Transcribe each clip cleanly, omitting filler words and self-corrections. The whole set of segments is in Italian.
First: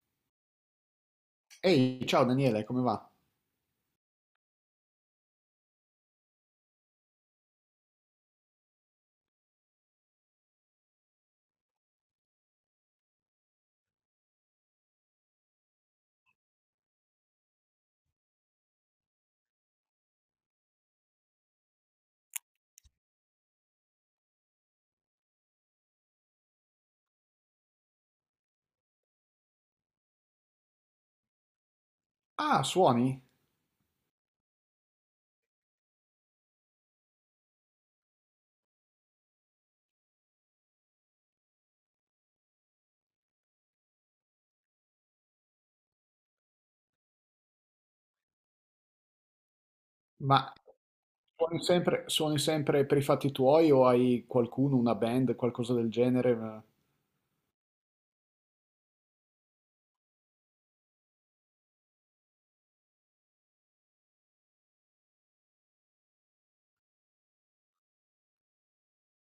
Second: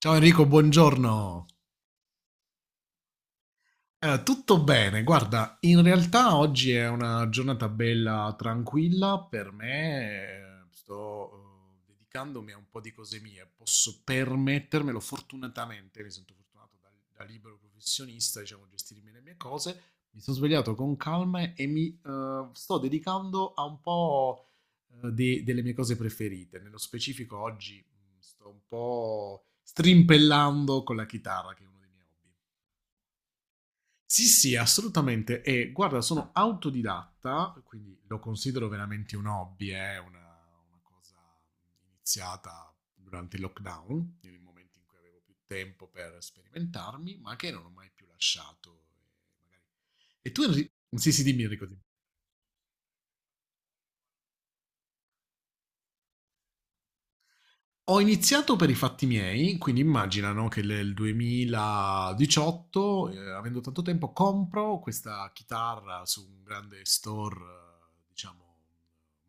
Ciao Enrico, buongiorno. Ehi, ciao Daniele, come va? Tutto bene, guarda, in realtà oggi è una giornata bella tranquilla per me, sto dedicandomi a un po' di cose mie, posso permettermelo fortunatamente, mi sento fortunato da libero professionista, diciamo, gestirmi le mie cose, mi sono svegliato con calma e mi sto dedicando a un po' delle mie cose preferite, nello specifico oggi sto un po' strimpellando con la chitarra, che è uno dei miei hobby. Ah, suoni? Sì, sì, assolutamente. E guarda, sono autodidatta, quindi lo considero veramente un hobby, è una cosa iniziata durante il lockdown, nel momento in cui avevo più tempo per sperimentarmi, ma che non ho mai più lasciato. E tu, Ma Enri- sì, sì, dimmi Enrico. Dimmi. Suoni sempre per i fatti tuoi o hai qualcuno, una band, qualcosa del genere? Ho iniziato per i fatti miei, quindi immagina, no, che nel 2018, avendo tanto tempo, compro questa chitarra su un grande store, diciamo,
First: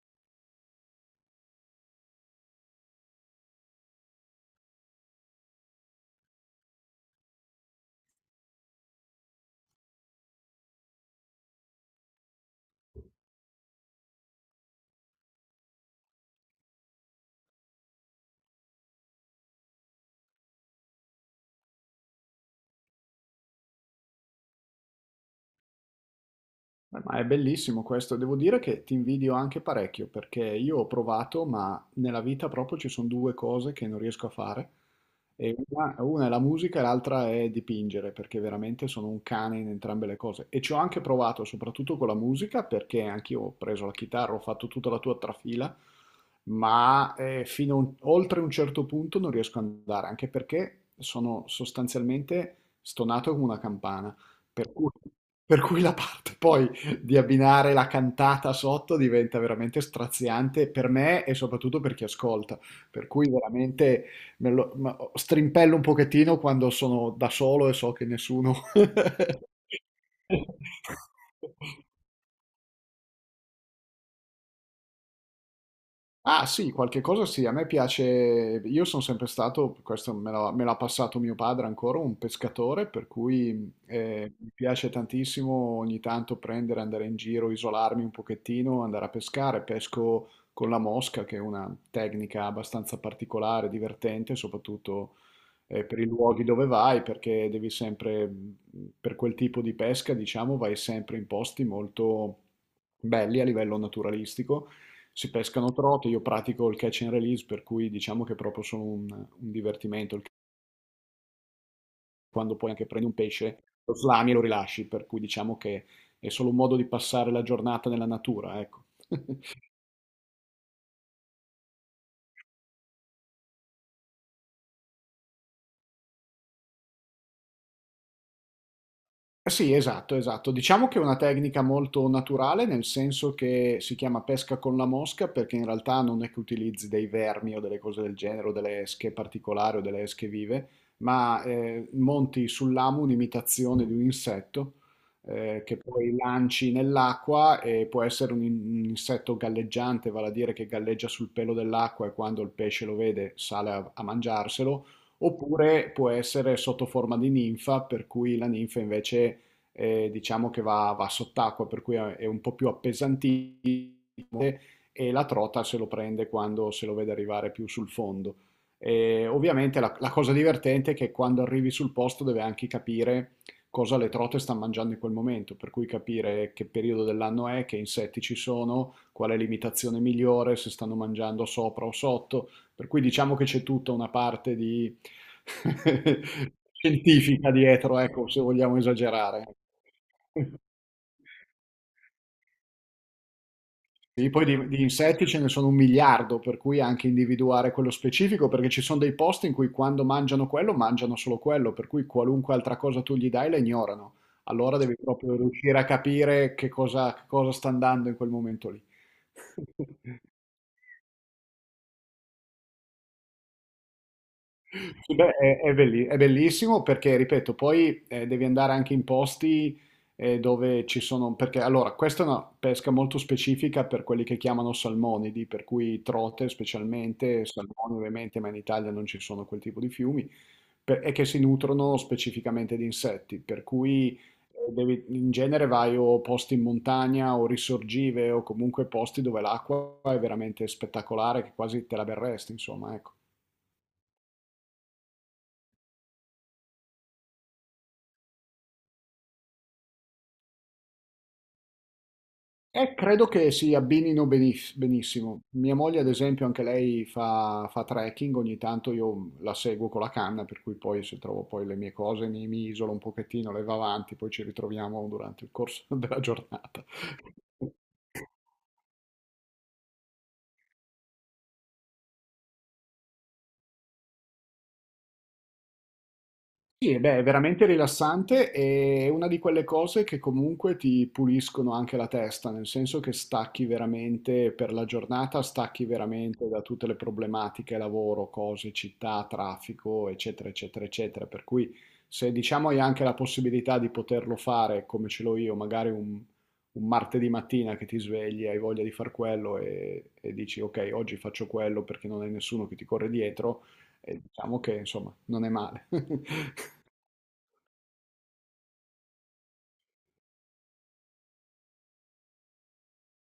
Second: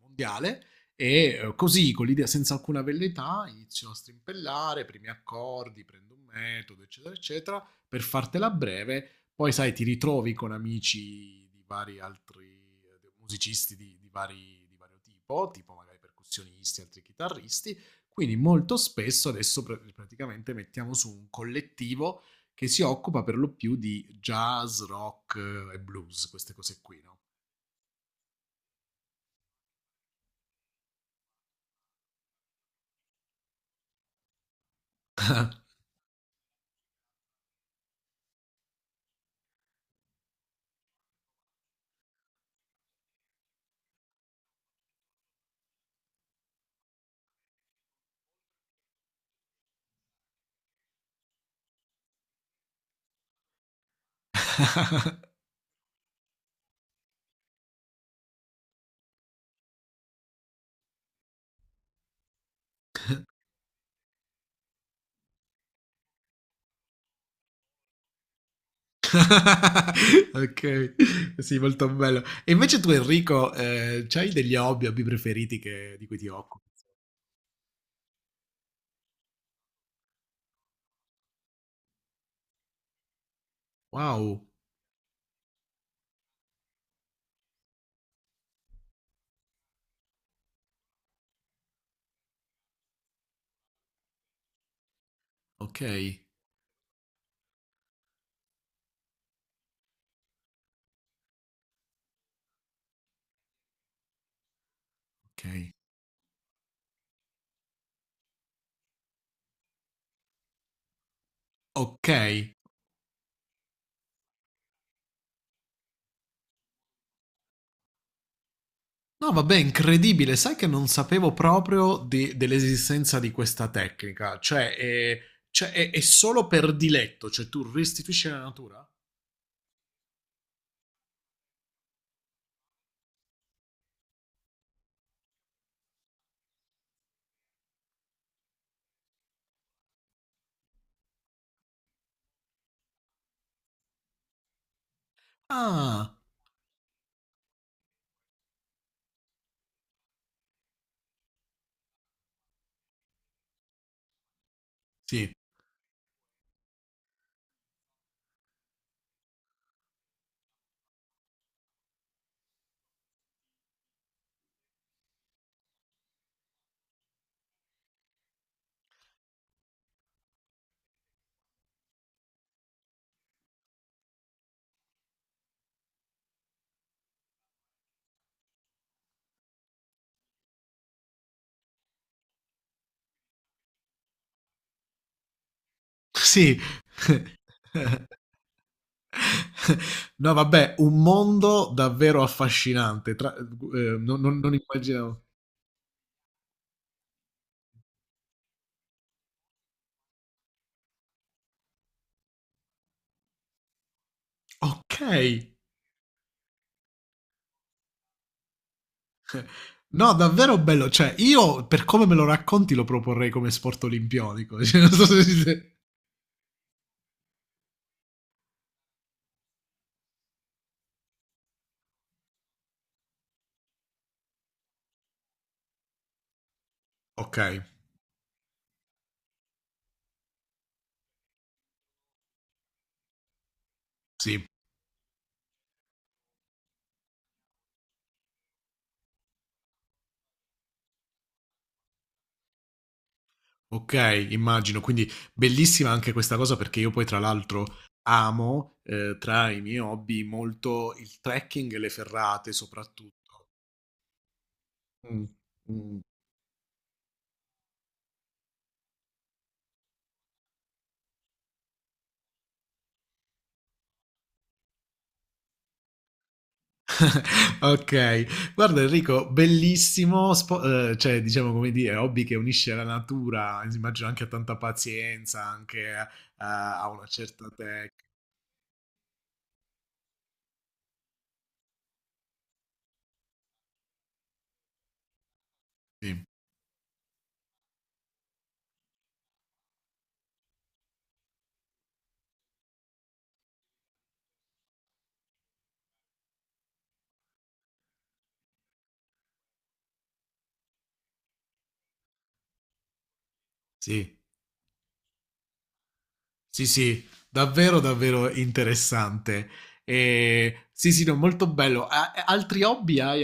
mondiale e così, con l'idea senza alcuna velleità, inizio a strimpellare, primi accordi, prendo un metodo, eccetera, eccetera, per fartela breve, poi sai, ti ritrovi con amici di vari altri musicisti di vario tipo, tipo magari percussionisti, altri chitarristi, quindi molto spesso adesso praticamente mettiamo su un collettivo che si occupa per lo più di jazz, rock e blues, queste cose qui, Beh, no? ma è bellissimo questo, devo dire che ti invidio anche parecchio perché io ho provato, ma nella vita proprio ci sono due cose che non riesco a fare. E una è la musica e l'altra è dipingere, perché veramente sono un cane in entrambe le cose. E ci ho anche provato, soprattutto con la musica, perché anch'io ho preso la chitarra, ho fatto tutta la tua trafila, ma oltre un certo punto non riesco ad andare, anche perché sono sostanzialmente stonato come una campana. Per cui, per cui la parte poi di abbinare la cantata sotto diventa veramente straziante per me e soprattutto per chi ascolta. Per cui veramente strimpello un pochettino quando sono da solo e so che nessuno Ok, sì, molto bello. E invece tu, Enrico, c'hai degli hobby, hobby preferiti di cui ti Ah occupi? sì, qualche cosa sì, a me piace, io sono sempre stato, questo me l'ha passato mio padre ancora, un pescatore, per cui Wow, mi piace tantissimo ogni tanto prendere, andare in giro, isolarmi un pochettino, andare a pescare, pesco con la mosca, che è una tecnica abbastanza particolare, divertente, soprattutto ok, per i luoghi dove vai, perché devi sempre, per quel tipo di pesca, diciamo, vai sempre in posti molto belli a livello naturalistico. Si ok, pescano trote, io pratico il catch and release, per cui diciamo che è proprio solo un divertimento, ok. quando poi anche prendi un pesce, lo slami e lo rilasci, per cui diciamo che è solo un modo di passare la giornata nella natura, ecco. No, vabbè, incredibile. Sai che non sapevo proprio dell'esistenza di questa tecnica. Cioè, è solo per diletto, cioè tu restituisci la natura? Eh sì, esatto, esatto. Diciamo che è una tecnica molto naturale, nel senso che si chiama pesca con la mosca, perché in realtà non è che utilizzi dei vermi o delle cose del genere, o delle esche particolari o delle esche vive, ma monti sull'amo un'imitazione di un insetto che poi Ah, lanci nell'acqua e può essere un insetto galleggiante, vale a dire che galleggia sul pelo dell'acqua e quando il pesce lo vede sale a mangiarselo. sì. Oppure può essere sotto forma di ninfa, per cui la ninfa invece diciamo che va sott'acqua, per cui è un po' più appesantito e la trota se lo prende quando se lo vede arrivare più sul fondo. E ovviamente la cosa divertente è che quando arrivi sul posto deve anche capire cosa le trote stanno mangiando in quel momento, per cui capire che periodo dell'anno è, che insetti ci sono, qual è l'imitazione migliore, se stanno mangiando sopra o sotto. Per cui diciamo che c'è tutta una parte di Sì. scientifica dietro, ecco, se vogliamo esagerare. No, vabbè, un mondo davvero affascinante. Sì, poi Non di immaginavo. insetti ce ne sono un miliardo, per cui anche individuare quello specifico, perché ci sono dei posti in cui quando mangiano quello, mangiano solo quello, per cui qualunque altra cosa tu gli dai la ignorano. Allora Ok. devi proprio riuscire a capire che cosa sta andando in quel momento lì. No, davvero bello. Cioè, io per come me lo racconti lo proporrei come sport olimpionico. Cioè, non so Sì, se beh, si- è bellissimo perché, ripeto, poi devi andare anche in posti dove ci sono, perché allora, questa è una pesca molto specifica per quelli che chiamano salmonidi, per cui trote ok, specialmente, salmoni ovviamente, ma in Italia non ci sono quel tipo di fiumi, e che si nutrono specificamente di insetti, per cui sì. In genere vai o posti in montagna o risorgive o comunque posti dove l'acqua è veramente spettacolare, che quasi te la berresti, insomma, ecco. Ok, immagino, quindi bellissima anche questa cosa perché io poi tra l'altro amo tra i miei hobby molto il trekking e le ferrate Credo soprattutto. che si Mm. benissimo. Mia moglie, Mm. ad esempio, anche lei fa trekking, ogni tanto io la seguo con la canna, per cui poi se trovo poi le mie cose mi isolo un pochettino, le va avanti, poi ci ritroviamo durante il corso della giornata. Ok, guarda Enrico, bellissimo, cioè diciamo come dire, hobby che unisce la natura, immagino anche a tanta pazienza, anche a Sì, una beh, è certa veramente tecnica. rilassante e è una di quelle cose che comunque ti puliscono anche la testa, nel senso che stacchi veramente per la giornata, stacchi Sì, veramente da tutte le problematiche, lavoro, cose, città, traffico, eccetera, eccetera, eccetera. Per cui se diciamo hai anche la possibilità di poterlo fare come ce l'ho io, magari un martedì mattina che ti svegli, hai voglia di far quello e dici ok, oggi faccio quello perché non hai nessuno che ti corre dietro, sì. e diciamo che insomma non è male. Sì, sì, davvero, davvero interessante. E sì, sì, no, molto bello. Altri hobby hai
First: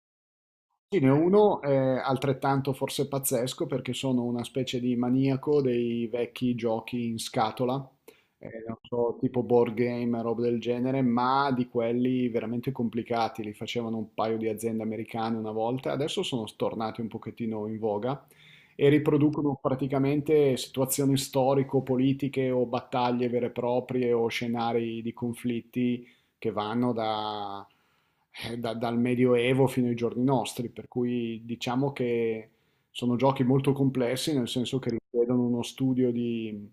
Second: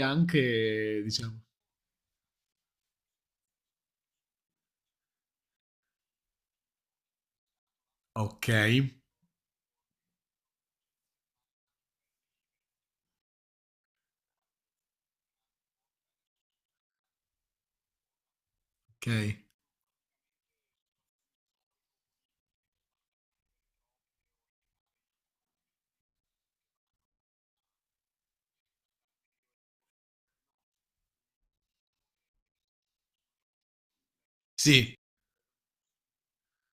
Sì, anche, ne ho diciamo. uno altrettanto forse pazzesco perché sono una specie di maniaco dei vecchi giochi in scatola, Ok, non so, tipo board game, roba del genere, ma di quelli veramente complicati, li facevano un paio di aziende americane una volta, adesso sono tornati un pochettino in voga e ok. riproducono praticamente situazioni storico-politiche o battaglie vere e proprie o scenari di conflitti che vanno dal Medioevo fino ai giorni nostri, per cui diciamo che sono giochi molto complessi, nel senso che Sì, richiedono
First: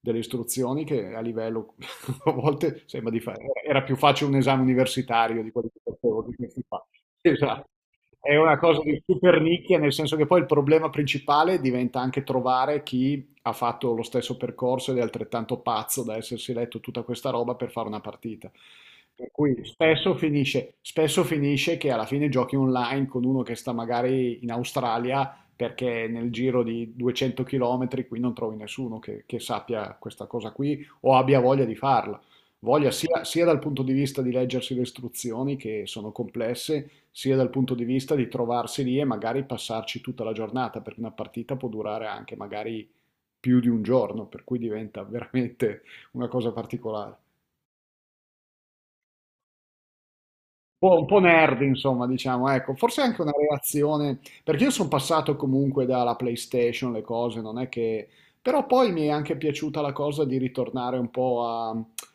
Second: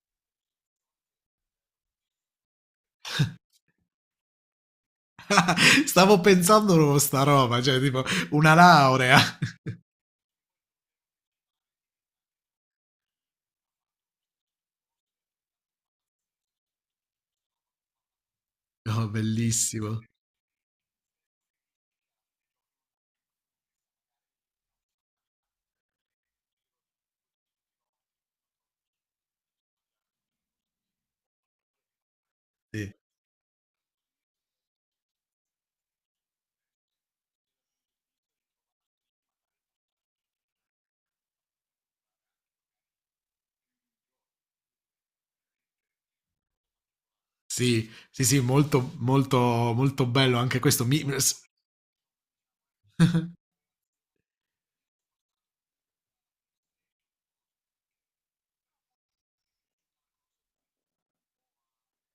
delle istruzioni che a livello, a volte sembra di fare, era più facile un esame universitario di quelli che stavo facevo, di questi qua. pensando a sta roba, Esatto. cioè tipo È una una cosa di laurea. super nicchia, nel senso che poi il problema principale diventa anche trovare chi ha fatto lo stesso percorso ed è altrettanto pazzo da essersi letto tutta questa roba per fare una partita. No, Per cui bellissimo. Spesso finisce che alla fine giochi online con uno che sta magari in Australia perché nel giro di 200 km qui non trovi nessuno che sappia questa cosa qui o abbia voglia di farla. Voglia Sì, sia dal punto di vista di leggersi le istruzioni che sono complesse, sia dal punto di vista di trovarsi lì e magari passarci tutta la giornata, perché una partita può durare anche magari più di un giorno, per cui diventa veramente una cosa particolare. sì, sì, sì, molto, molto, molto bello anche questo. Mi... Un po' nerd, insomma, diciamo, ecco, forse anche una relazione, perché io sono passato comunque dalla PlayStation, le cose, non è che... Però poi mi è anche piaciuta la cosa di ritornare un po'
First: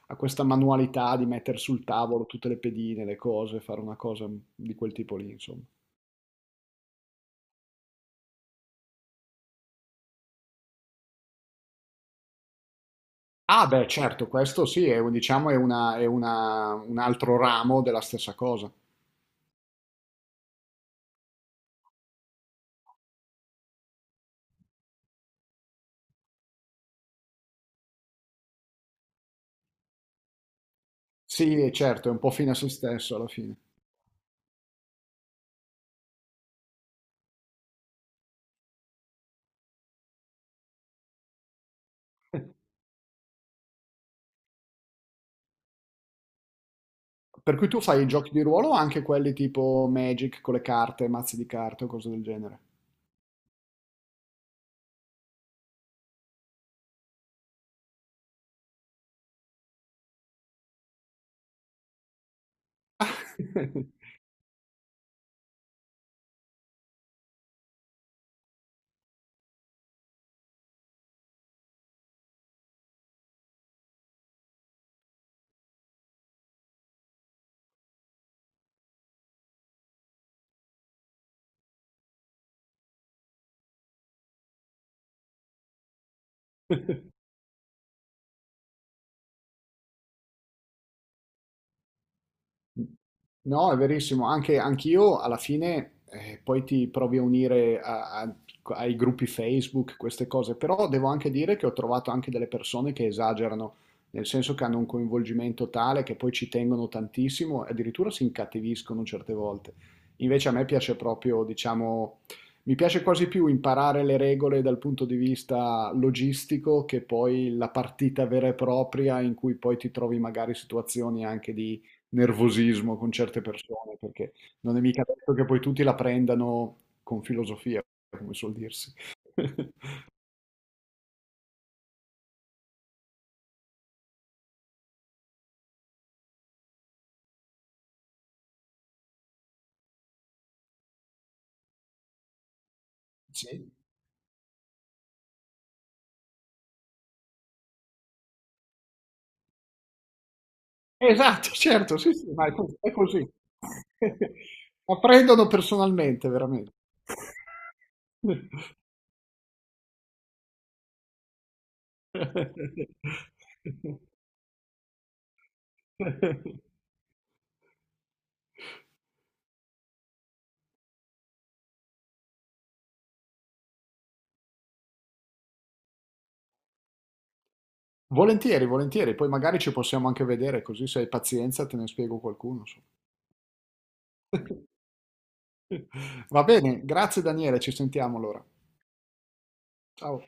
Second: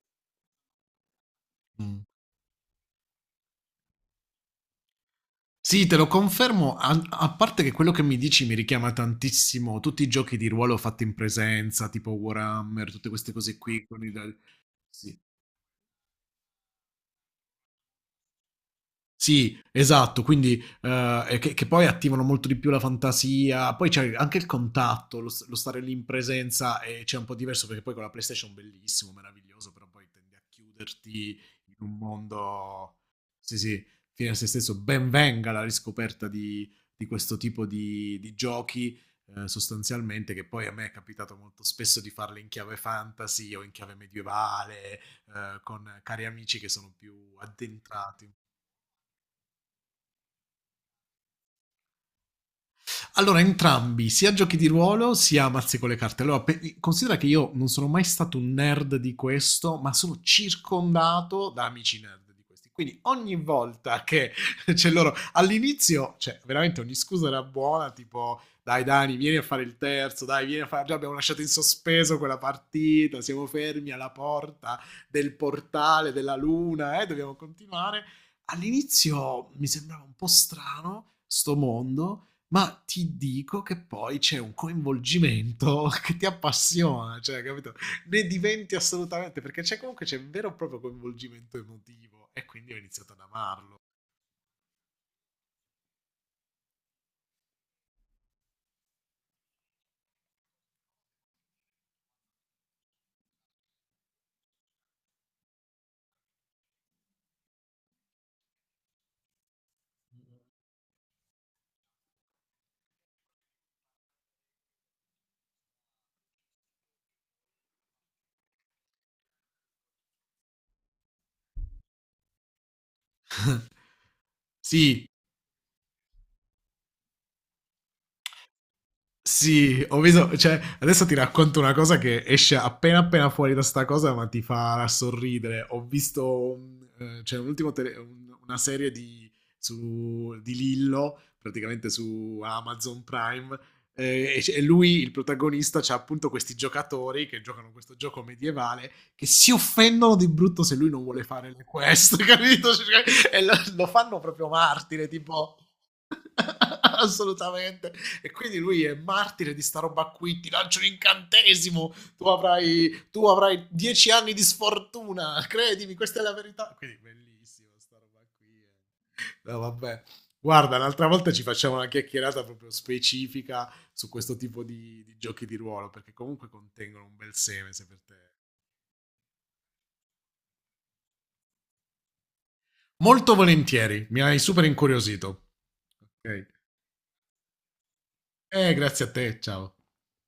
a questa manualità di mettere sul Mm. tavolo tutte le pedine, le cose, fare una cosa di quel tipo lì, insomma. Sì, te lo confermo, a parte che quello che mi dici mi richiama tantissimo tutti i giochi di ruolo fatti in presenza, tipo Warhammer, tutte queste cose Ah, qui. beh, Con i certo, questo sì, è, un- sì. diciamo, è una- un altro ramo della stessa cosa. Sì, esatto, quindi che poi attivano molto di più la fantasia, poi c'è anche il contatto, lo stare lì in presenza e c'è un po' diverso perché poi con la PlayStation bellissimo, meraviglioso, però poi tendi a chiuderti Sì, in un certo, è un po' fine a se mondo, stesso alla fine. sì sì, fine a se stesso, ben venga la riscoperta di questo tipo di giochi sostanzialmente, che poi a me è capitato molto spesso di farle in chiave fantasy o in chiave medievale, con cari amici che sono più Per cui tu fai i addentrati. giochi di ruolo o anche quelli tipo Magic con le carte, mazzi di carte o cose del genere? Allora, entrambi, sia giochi di ruolo sia mazzi con le carte. Allora, considera che io non sono mai stato un nerd di questo, ma sono circondato da amici nerd di questi. Quindi ogni volta che c'è loro all'inizio, cioè veramente ogni scusa era buona, tipo dai Dani, vieni a fare il terzo, dai, vieni a fare... Già abbiamo lasciato in sospeso quella partita, siamo fermi alla porta del portale della luna, dobbiamo continuare. All'inizio mi sembrava un po' strano sto mondo, ma ti dico che poi c'è un coinvolgimento che ti appassiona, cioè, capito? Ne diventi assolutamente, perché c'è comunque c'è un vero e proprio coinvolgimento emotivo e quindi ho iniziato ad No, amarlo. è verissimo, anche anch'io alla fine poi ti provi a unire ai gruppi Facebook, queste cose, però devo anche dire che ho trovato anche delle persone che esagerano, nel senso che hanno un coinvolgimento tale che poi ci tengono tantissimo e addirittura si incattiviscono certe volte. Invece a me piace proprio, diciamo, mi piace quasi più imparare le regole dal punto di vista logistico che poi la partita vera e propria in cui poi ti trovi magari situazioni anche di nervosismo con certe persone, perché non è mica Sì, detto che poi tutti la prendano con filosofia, come suol dirsi. sì, ho visto, cioè, adesso ti racconto una cosa che esce appena appena fuori da sta cosa, ma ti farà sorridere. Ho visto, c'è un ultimo una serie su, di Lillo, praticamente su Amazon Prime, Sì. E lui, il protagonista, c'ha appunto questi giocatori che giocano questo gioco medievale che si offendono di brutto se lui non vuole Esatto, fare le certo, sì, quest, sì, ma capito? È così. Cioè, e lo fanno proprio La martire, prendono tipo... personalmente, veramente. Assolutamente. E quindi lui è martire di sta roba qui, ti lancio un incantesimo, tu avrai 10 anni di sfortuna, credimi, questa è la verità. Quindi bellissimo sta roba qui. Eh. No, vabbè. Guarda, un'altra volta ci facciamo una chiacchierata proprio specifica su questo tipo di giochi di ruolo, perché comunque contengono un bel seme, se per te. Volentieri, volentieri, poi magari ci possiamo anche vedere, così se hai pazienza te ne spiego qualcuno. Molto volentieri, mi hai Insomma. super incuriosito. Va Ok. bene, grazie Daniele, ci sentiamo allora. Grazie a te, ciao. Ciao.